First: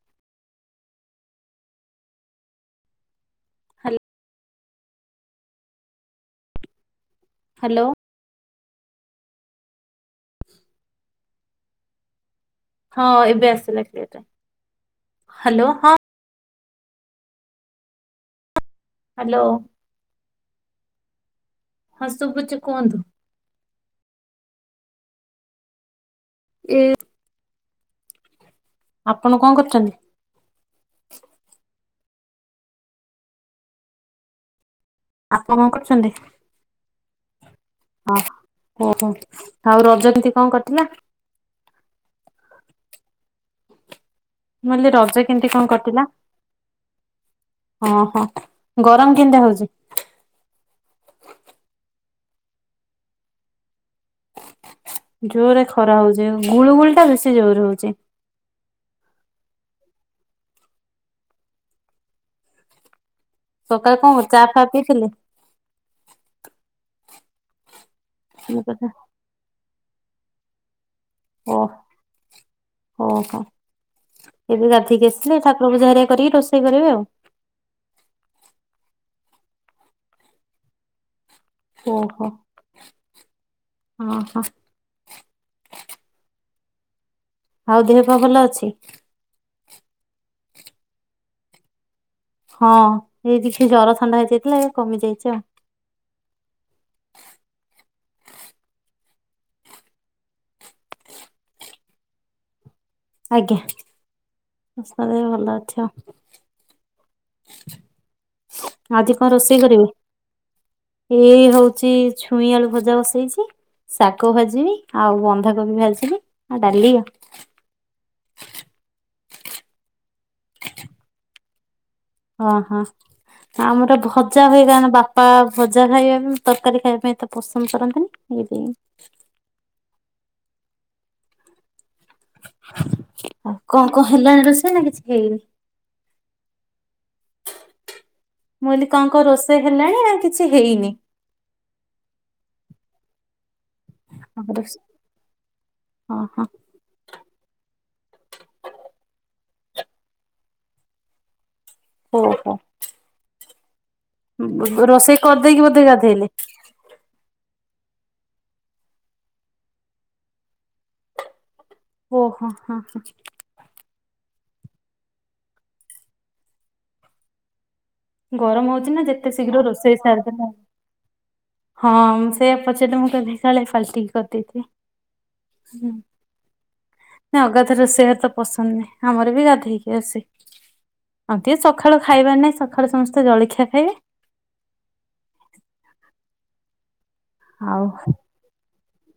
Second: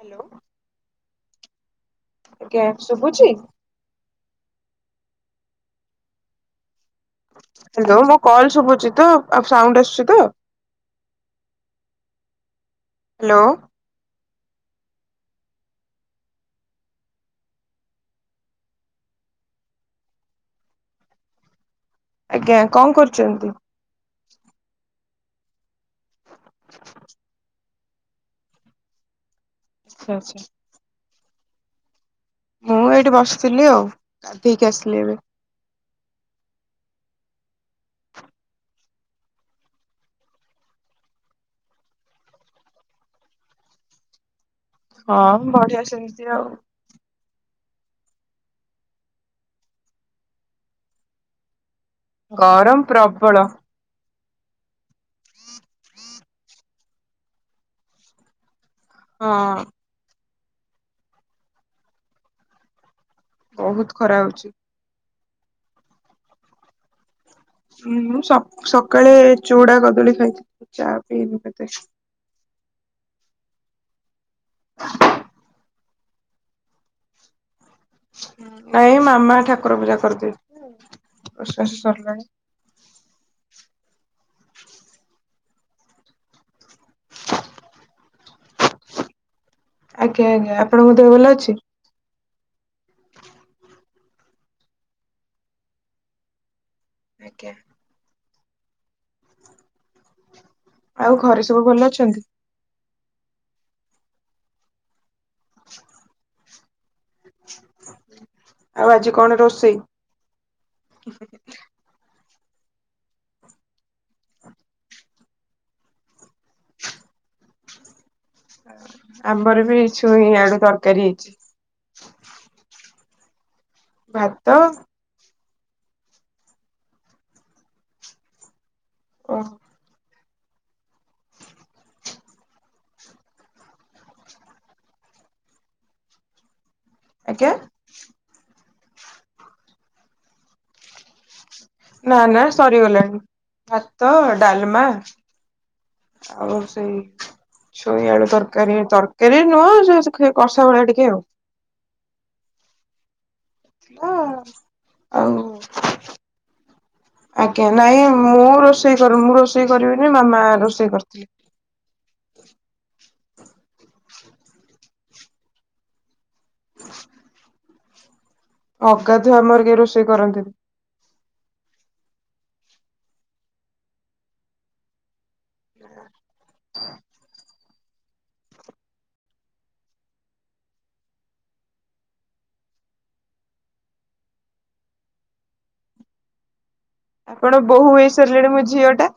Hello ଆଜ୍ଞା ଶୁଭୁଛି ହାଲ୍ ହାଲୋ ହ୍ୟାଲୋ ମୋ କଲ ଶୁଭୁଛି ତ ଆଉ ସାଉଣ୍ଡ ଆସୁଛି ତ? ହଁ ହ୍ୟାଲୋ ଏବେ ଆସିଲା ହ୍ୟାଲୋ ହଁ। ହ୍ୟାଲୋ ହଁ ଶୁଭୁଛ କୁହନ୍ତୁ? ଛନ୍ତି ଏ ଆପଣ କଣ କରୁଛନ୍ତି? ଆଛା ଆଛା। ମୁଁ ଏଇଠି ବସିଥିଲି ଆଉ ଗାଧେଇକି ଆସିଲି ଏବେ ଆପଣ କଣ କରୁଛନ୍ତି? ହଁ ଓହୋ ଆଉ ରଜ କେମିତି କଣ କଟିଲା? ମୁ କହିଲି ରଜ କେମିତି ହଁ କଣ ବଢିଆ କଟିଲା? ସେମିତି ଆଉ ଓହୋ ଗରମ କେମତିଆ ହେଉଛି? ଗରମ ପ୍ରବଳ। ଜୋରରେ ଖରା ହଉଚି ଗୁଳୁ ଗୁଳି ଟା ବେଶୀ ଜୋରେ ହଉଚି। ହଁ। ବହୁତ ସକାଳେ ଖରା କଣ ଚା ହଉଛି ଫା ପିଇଥିଲେ? ହୁଁ ମୁ ସକାଳେ ଚୁଡା କଦଳୀ ଖାଇଥିଲି ଚା ଓ ପିଇନି ଓହୋ। ଏବେ ଗାଧେଇକି ଆସିଲେ ଠାକୁର ପୂଜା ହେରିକ କରିକି ରୋଷେଇ କରିବେ ଆଉ? ନାଇଁ ମାମା ଠାକୁର ପୂଜା କରିଦଏ। ଓହୋ ହଁ ହଁ। ଆଉ ଦେହ ପା ଭଲ ଅଛି? ଆଜ୍ଞା ଆଜ୍ଞା ଆପଣଙ୍କହ ଭଲ ଅଛି? ହଁ ଏଇ ଟିକେ ଜର ଥଣ୍ଡା ହେଇଯାଇଥିଲା କମି ଯାଇଛି ଆଉ ଆଜ୍ଞା। ଆଉ ଘରେ ସବୁ ଭଲ ଅଛନ୍ତି? ଆଜ୍ଞା [inaudible] ଭଲ ଅଛ। ଆଜି କଣ ରୋଷେଇ କରିବେ? ଏଇ ହଉଛି ଛୁଇଁ ଆଳୁ ଭଜା ବସେଇଛି ଶାଗ ଭାଜିବି ଆଉ ବନ୍ଧାକୋବି ଭାଜିବି ଆଉ ଡାଲି ଆଉ ଆମର ବି ଛୁଇଁ ଆଡୁ ତରକାରୀ ହେଇଛି। ଓଁହଁ ଆମର ଭଜା ଭାତ ହୁଗା ବାପ ପ ଭଜା ଖାଇବା ପାଇଁ ତରକାରୀ ଖାଇବା ପାଇଁ ଏତେ ପସନ୍ଦ କରନ୍ତିନି ସେଇଥି ପାଇଁ ଓ ଆଉ କଣ କଣ ହେଲାଣି ରୋଷେଇ ନା କିଛି ହେଇନି? ଆଜ୍ଞା? ମୁଁ କହିଲି କଣ କଣ ରୋଷେଇ ହେଲାଣି ନା କିଛି ହେଇନି? ନା ନା ସରିଗଲାଣି ଭାତ ହଁ ହଁ ଡାଲମା ଆଉ ସେଇ ଚୁଇଆଳୁ ତରକାରୀ ତରକାରୀ ନୁହଁ କଷା ଭଳିଆ ଟିକେ ଆଉ ଓହୋ। ଥିଲା ରୋଷେଇ ଆଉ କରିଦେଇକି ବୋଧେ ଗାଧେଇଲେ? ଆଜ୍ଞା ନାଇଁ ମୁଁ ରୋଷେଇ ମୁଁ ରୋଷେଇ କରିବିନି ମାମା ରୋଷେଇ କରିିବି। ଓହୋ ହୋ। ହ ଗରମ ହଉଛି ନା ଯେତେ ଶୀଘ୍ର କେହି ରୋଷେଇ କରନ୍ତିନି। ସାରିଦେଲେ ହଁ ସେୟା ପଚାରେ ମୁଁ କହିଲି [unintelligible] ଫାଷ୍ଟିଙ୍ଗ କରିଦେଇଥିଲି। ହ ନା ଅଗା ରୋଷେଇ ଘରେ ତ ପସନ୍ତି ନାହିଁ ଆମର ବି ଗାଧେଇକି ଆସେ। ଆଉ ଟିକେ ସଖାଳୁ ଖାଇବାର ନାଇଁ ସଖାଳୁ ସମସ୍ତେ ଜଳଖିଆ ଖାଇବେ। ଆପଣ ଆଉ ବୋହୁ ହେଇ ସାରିଲେଣି ମୋ ଝିଅ ଟା।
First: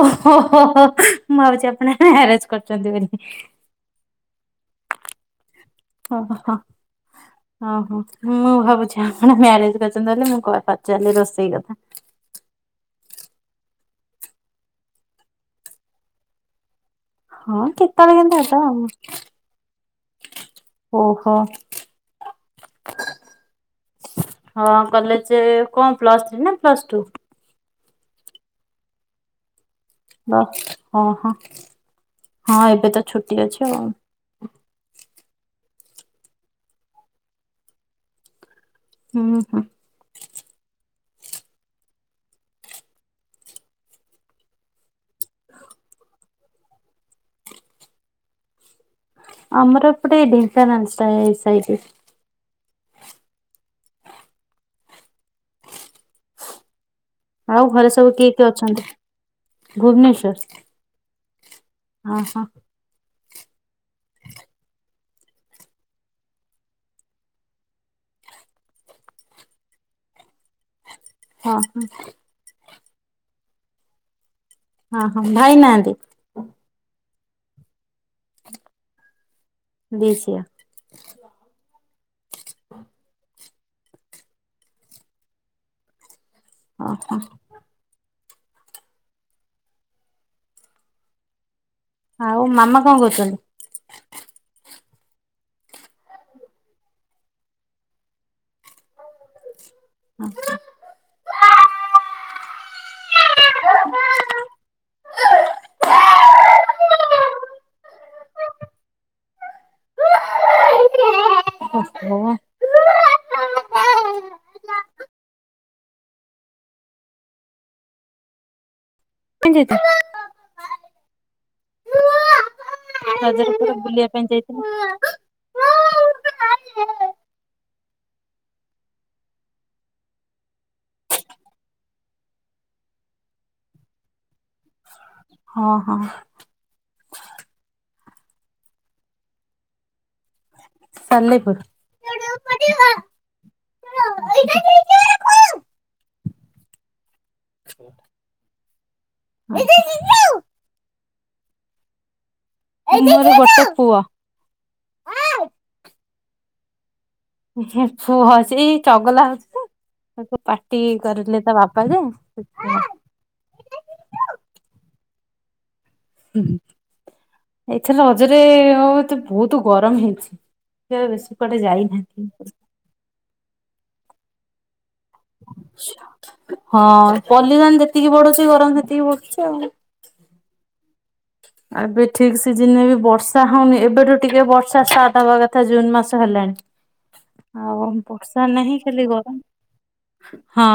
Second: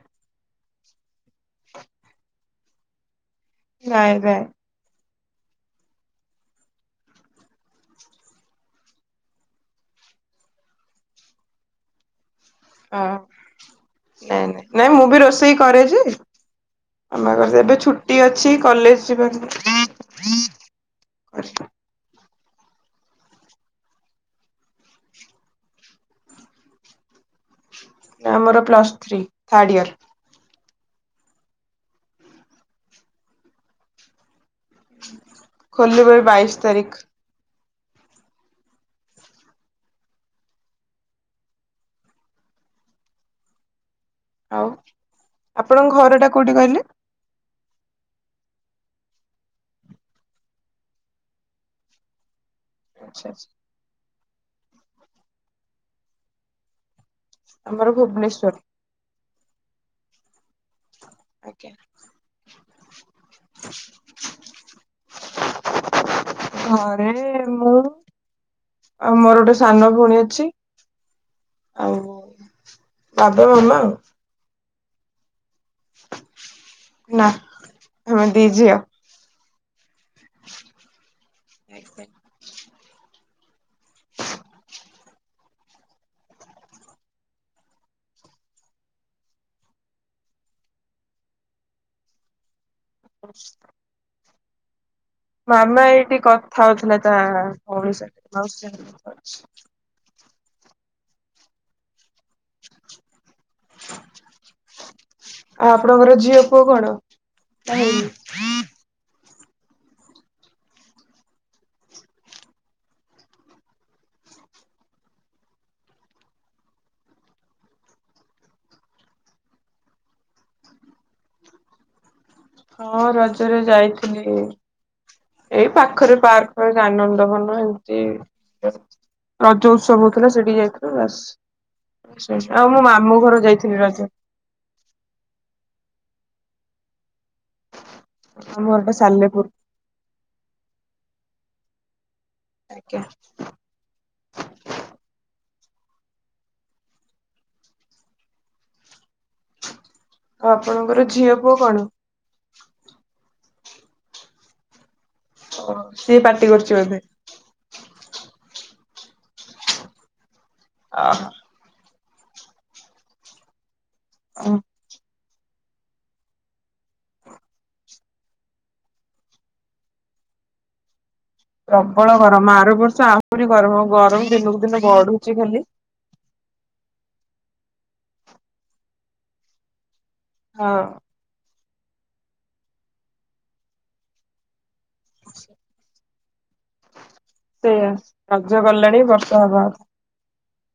ଓ ହୋ ହୋ ହୋ ମୁଁ ଭାବଛି ଆପଣ ମିଆରେଜ କରିଛନ୍ତି ବୋଲି। ନାଇଁ ବେ ଓ ହ ହଁ। ଓହୋ ମୁଁ ଭାବୁଛି ଆପଣ ମ୍ୟାରେଜ କରିଛନ୍ତି ବୋଲି ହ ମୁଁ କ ପଚାରିଲି ରୋଷେଇ କଥା। ହଁ ନାଇଁ ନାଇଁ ନାଇଁ ମୁଁ ବି ରୋଷେଇ କରେଯେ। [unintelligible] ହଁ ଏବେ କେତେବେଳେ ଛୁଟି କେମିତି ଅଛି ହବ ଆଉ। କଲେଜ ଯିବା ଓହୋ। କରେ। ହଁ କଲେଜ କଣ ପ୍ଲସ ଥ୍ରୀ ନା ପ୍ଲସ ଟୁ। ଆମର ପ୍ଲସ୍ ଥ୍ରୀ ଥାର୍ଡ ଇୟର। ବା ହଁ ହଁ ହଁ ଏବେ ତ ଛୁଟି ଅଛି ଆଉ। ଖୋଲିବେ ବାଇଶ ତାରିଖ। ହୁଁ ହୁଁ। ଆଉ ଆପଣଙ୍କ ଘର ଟା କୋଉଠି କହିଲେ? ଆମର ପଟେ ଢେଙ୍କାନାଳ ସାଇ ସାଇଟରେ। ଆଚ୍ଛା ଆଛା। ଆଉ ଘରେ ଆମର ସବୁ କିଏ କିଏ ଭୁବନେଶ୍ଵର ଅଛନ୍ତି ଭୁବନେଶ୍ଵର। ଆଜ୍ଞା। ଅ ହଁ। ଘରେ ମୁଁ। ଆଉ ମୋର ଗୋଟେ ସାନ ଭଉଣୀ ଅଛି। ହଁ ହଁ ଆଉ ବାବା ମାମା ଆଉ। ଅ ହୋ ଭାଇ ନାହାନ୍ତି? ନା ଆମେ ଦି ଝିଅ। ଦିଶିଆ। [inaudible] ଓ ହୋ। ଆଉ ମାମା କଣ କରୁଛନ୍ତି? ମାମା ଏଇଠି କଥା ହଉଥିଲା ତା ଭଉଣି ସାଙ୍ଗରେ ମାଉସି ସାଙ୍ଗରେ ହଁଛ ଆଉ ଆପଣଙ୍କର ଝିଅ ପୁଅ କଣ? ଓ ହୋ। ଯେ ଯେ ହଁ ରଜରେ ଯାଇଥିଲି। ଏଇ ପାଖରେ ପାର୍କ ଆନନ୍ଦବନ ଏମିତି। ରଜ ଉତ୍ସବ ହଉଥିଲା ସେଠିକି ଯାଇଥିଲୁ ବାସ୍। ଆଉ ମୁଁ ମାମୁଁ ଘର ଯାଇଥିଲି ରଜ। ହଁ ହଁ। ଆମର ପା ସାଲେପୁର। ସାଲେପୁୁର। ଆଜ୍ଞା। [inaudible] ଆଉ ଆପଣଙ୍କର ଝିଅ ପୁଅ କଣ? ମୋର ଗୋଟେ ପୁଅ। ଓ ସିଏ ପାର୍ଟି କରୁଛି ବୋଧେ। ପୁହଛି ଏଇ ଚଗଲା ହଉଛି ତା। ସବୁ ପାଟି କରିଥିଲେ ଓହୋ। ତା ବାପା ଯେ। ସେ [unintelligible] ହଉ। ଉଁ, ହୁଁ। ଏଇଥର ରଜରେ ବହୁତ, ବହୁତ ଗରମ ହେଇଛି [unintelligible] ବେଶୀ। କୁଆଡେ ପ୍ରବଳ ଯାଇନାହାନ୍ତି। ଗରମ, ଆର ବର୍ଷ ଆହୁରି ଗରମ, ଗରମ ଦିନକୁ ଦିନ ବଢୁ, ହଁ ପଲିସନ ଯେତିକି ବଢୁଛି, ଗରମ ସେତିକି ବଢୁଛି ଆଉ। ହଁ। ଏବେ ଠିକ ସିଜିନରେ ବି ବର୍ଷା ହଉନି ଏବେଠୁ ଟିକେ ବର୍ଷା ଷ୍ଟାର୍ଟ। ହବା କଥା ଜୁନ ମାସ ହେଲାଣି, ସେଇଆ ଆଉ ବର୍ଷା ରଜ ନାହିଁ ଗଲାଣି ଖାଲି ବର୍ଷା ଗରମ। ହବା କଥା ହଁ।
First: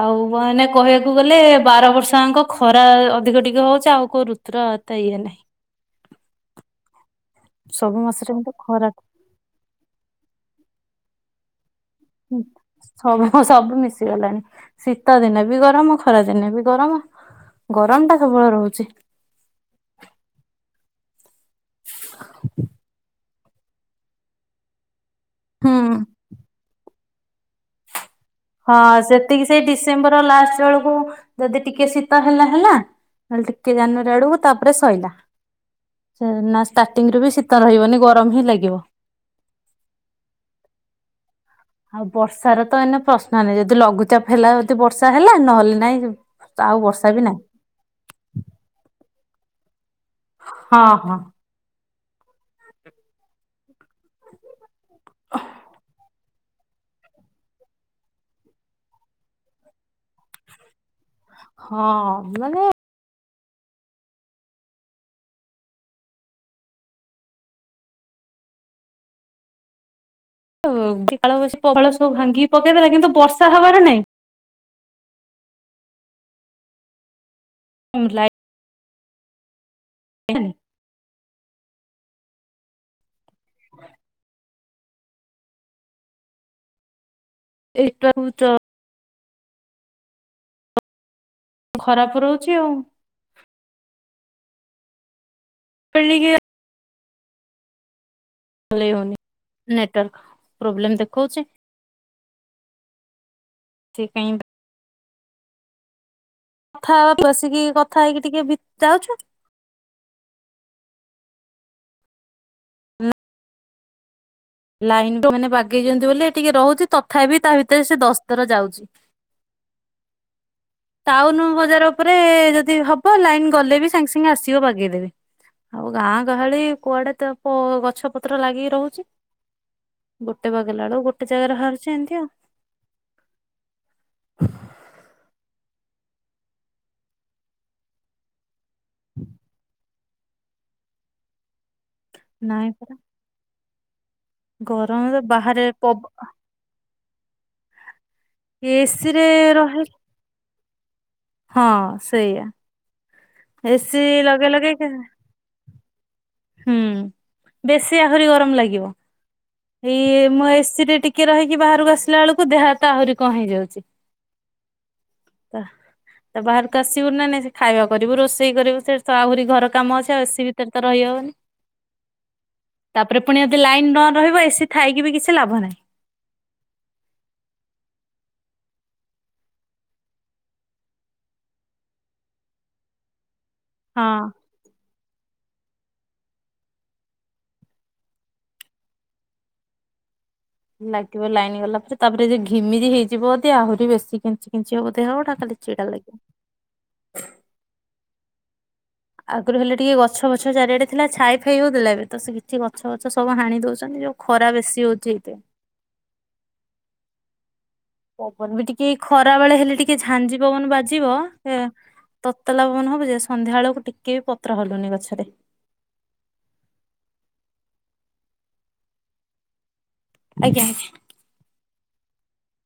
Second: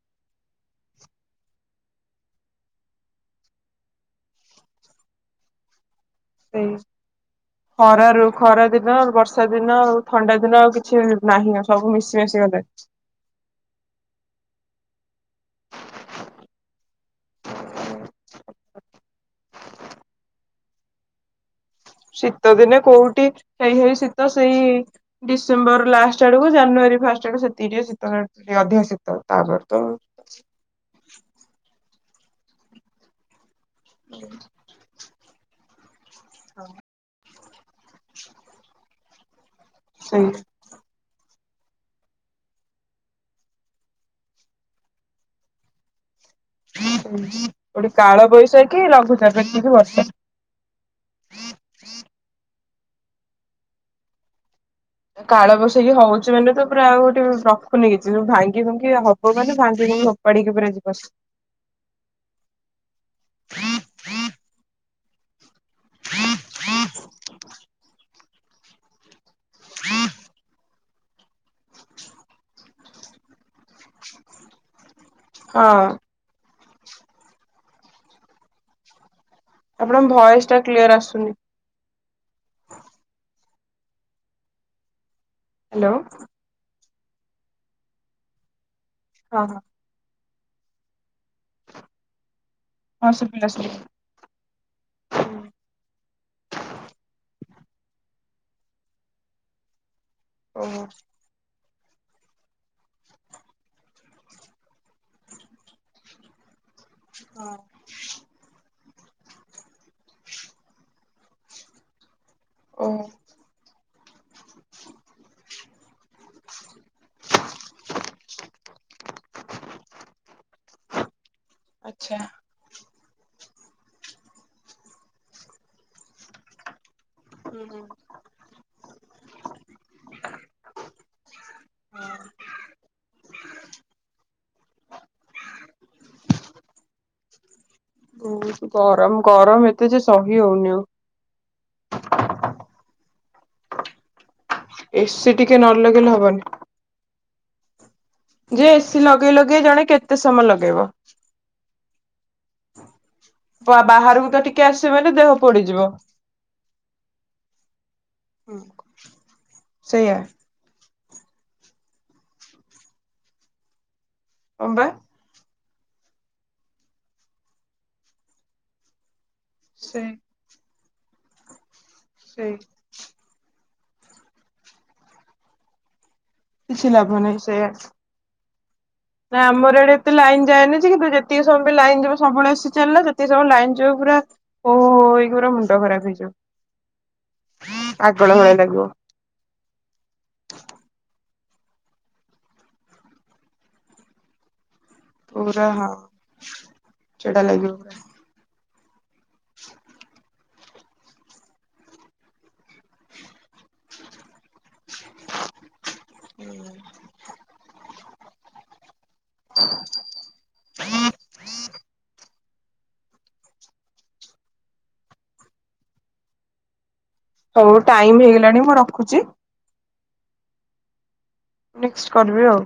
ଆଉ ମାନେ କହିବାକୁ ଗଲେ ବାର ବର୍ଷଯାଙ୍କ ଖରା ଅଧିକ ଟିକେ ହଉଛି। ଆଉ କୋଉ ଋତୁ ର ଏତେ ଇଏ ନାହିଁ। ସେଇଆ, ସବୁ ଖରାରୁ ମାସରେ କିନ୍ତୁ ଖରା ଦିନ ବର୍ଷା ବର୍ଷାଦିନ ଆଉ ଥଣ୍ଡା ଦିନ ଆଉ କିଛି ନାହିଁ। ଆଉ ସବୁ ମିଶି ମାଶି ଗଲାଣି। ସବୁ, ସବୁ ମିଶିଗଲାଣି। ଶୀତ ଦିନେ ବି ଗରମ, ଖରା ଦିନେ ବି ଗରମ। ଗରମ ଟା ସବୁବେଳେ ରହୁଛି। ଶୀତ ଦିନେ କୋଉଠି ସେଇ ହେଇ ଶୀତ ସେଇ ଡିସେମ୍ବର ହୁଁ। ଲାଷ୍ଟ ଆଡକୁ, ଜାନୁଆରୀ ଫାଷ୍ଟ ଆଡକୁ ସେତିକି ଟିକେ ଶୀତ ଲାଗୁଛି। ଅଧିକ ଶୀତ ତାପରେ ତ ଶୀତ ଲାଷ୍ଟ ବେଳକୁ ଯଦି ଟିକେ ଶୀତ ହେଲା, ହେଲା, ନହେଲେ ଟିକେ ଜାନୁଆରୀ ଆଡ଼କୁ ତାପରେ ଶଇଲା। ନାଁ ଷ୍ଟାର୍ଟିଂ ରୁ ବି ଶୀତ ଶୀତ ରହିବନି ଗରମ ହିଁ ଲାଗିବ। ସେଇଆ। ଆଉ ବର୍ଷାର ତ ଏଇନେ ପ୍ରଶ୍ନ ନାହିଁ। ଯଦି ଲଘୁଚାପ ହେଲା ଯଦି ବର୍ଷା ହେଲା ନହେଲେ ନାଇଁ। ଆଉ ବର୍ଷା ବି ନାହିଁ ଗୋଟେ କାଳବୈଶାଖି, ଲଘୁଚାପ ଏତିକି ବର୍ଷା। ହଁ, ହଁ। କାଳବୈଶାଖି କି ହଉଚି। ସେମାନେେ ତ ପୁରା ଆଉ ଗୋଟେ ରଖୁନି କିଛି। ସବୁ ଭାଙ୍ଗି ଭୁଁଙ୍ଗି ହବ ମାନେ, ଭାଙ୍ଗି ଭୁଁଙ୍ଗି ଫୋପାଡି କି ପୁରା ଯିବସିଏ। ହଁ ମାନେ, [unintelligible] ଓ ଡାଳ ଫାଳ ସବୁ ଭାଙ୍ଗିକି ପକେଇ ଦେଲା କିନ୍ତୁ ବର୍ଷା ହବାର ନାଇଁ। ହଁ। ମୁଁ ଲାଇକ। ଆପଣଙ୍କ ଭଏସ ଟା କ୍ଲିୟର ଆସୁନି। ହ୍ୟାଲୋ। ଏଇଟା କୁ ତ। ହଁ, ହଁ। ଖରାପ ରହୁଛି ଆଉ। ହଁ ସୁଵିଲା, ସୁବିଲା। ପେଲିକିଆ [unintelligible] ହଲେଇ ହଉନି ନେଟୱାର୍କ ଓହୋ ପ୍ରୋବ୍ଲେମ ଦେଖଉଚି। ଠିକ ଟାଇମ୍ ରେ କଥା ହବା ହଁ ବସିକି କଥା ହେଇକି ଟିକେ ବିତାଉଛୁ। [unintelligible] ଓ ଲାଇନ ତ ମାନେ ବା ଗେଇଛନ୍ତି ବୋଲି ଟିକେ ରହୁଛି ତଥାପି ତା ଭିତରେ ସେ ଦଶଥର ଯାଉଛି। ଟାଉନ ବଜାର ଉପରେ ଆଚ୍ଛା ଯଦି ହବ ହଁ ଲାଇନ୍ ଗଲେ ବି ସାଙ୍ଗେ ସାଙ୍ଗେ ଆସିବ ବଗେଇଦେବେ ଆଉ ଗାଁ ଗହଳି କୁଆଡେ ତ ଓ ହୁଁ ହୁଁ ଗଛ ପତ୍ର ଲାଗିକି ରହୁଛି ଗୋଟେ ବାଗେଇଲା ବେଳକୁ ଗୋଟେ ଜାଗାରେ ବାହାରୁଛି ଏମିତି ହଁ। ଆଉ। ବହୁତ ଗରମ ଗରମ ଏତେ ଯେ ସହି ହଉନି ଆଉ। ନାଇଁ ପରା। ଏ ଗରମରେ ସି ଟିକେ ବାହାରେ ନ ପବ ଲଗେଲଲେ ହବନି। ଯେ ଏ ସିି ଏସି ରେ ଲଗେଇ ଲଗେଇ ରହି ଜଣେ କେତେ ସମୟ ଲଗେଇବ। ହଁ ସେଇଆ। ଏସି ବାହାରକୁ ତ ଲଗେଇ ଟିକେ ଲଗେଇ ଆସିବମାନେ ଦେହ ପୋଡିଯିବ। ହୁଁ ବେଶୀ ଆହୁରି ଗରମ ଲାଗିବ ସେଇଆ ଏଇ ମୁଁ ଏରେ ଟିକେ। ଟିକେ ରହିକି ବାହାରକୁ ଆସିଲା ବେଳକୁ ଦେହ ହାତ ଆହୁରି କଣ ହେଇଯାଉଛି। ହ ବା। ତ ତା ବାହାରକୁ ଆସିବୁ ନା ନ ସେ ଖାଇବା କରିବୁ ରୋଷେଇ କରିବୁ ସେ ତ ଆହୁରି ଘର। କାମ ସେଇ ଅଛି ଆଉ ଏ ସିି ଭିତରେ ତ ରହିହବନି। ସେଇ ତାପରେ ପୁଣି ଯଦି ଲାଇନ ନ ରହିବ ଏ ସି ଥାଇକି ବି କିଛି ଲାଭ ନାହିଁ। କିଛି ଲାଭନେଇ ସେୟା। ନା ଆମର ଏଇଡେ ଏତେ ଲାଇନ୍ ଯାନି କିନ୍ତ ଯେତିକି ସବୁ ବି ଲାଇନ ଯୁ ସବୁ ଆସି ଚାଲିଲା ଯେତିକ ସବୁ ଲାଇନ। ହଁ। ଜବରତ। ଓହୋହୋ ଏଇରା ମୁଣ୍ଡ ଖରାପ ହେଇଯିବ ଆଗଳ ଭଳି ଲାଗିବ। ଲାଗିବ ଲାଇନ୍ ଗଲା ପରେ ତାପରେ ଯ ଘିମିରି ହେଇଯିବଦି ଆହୁରି ବେଶୀ କିି। କିି ହବ ଦେହଉ ଟଟ ଖାଲି ପୁରା ହଁ ଚଛିଡ଼ା ଲାଗିବ। ଚିଡା ଲାଗିବ। ଆଗରୁ ହେଲେ ଟିକେ ଗଛ ବଛ ଚାରିଆଡେ ଥିଲା ଛାଇ ଫାଇ ହଉ ଦେଥିଲା ବିବେ ତ ସେ କିଛିି ଗଛ ଫଛ ସବୁ ହାଣି ଦଉଛନ୍ତି ଯଉ। ଖରା ବେଶୀ ହଉଛି ଏଠି। ହୁଁ। ପବନ ବି ଟିକେ ଖରା ବେଳେ ହେଲେ ଟିକେ ଝାଞ୍ଜି ପବନ ବାଜିବ। ସେ ତତ୍ତଲା ପବନ ହବୁ ଯେ ସନ୍ଧ୍ୟା ବେଳକୁ ଟିକେ ବି ପତ୍ର ହଲୁନି ଗଛରେ। ହୋଉ ଟାଇମ ହେଇଗଲାଣି ମୁଁ ରଖୁଛି। ଆଜ୍ଞା ଆଜ୍ଞା। [unintelligible] କରିବି ଆଉ।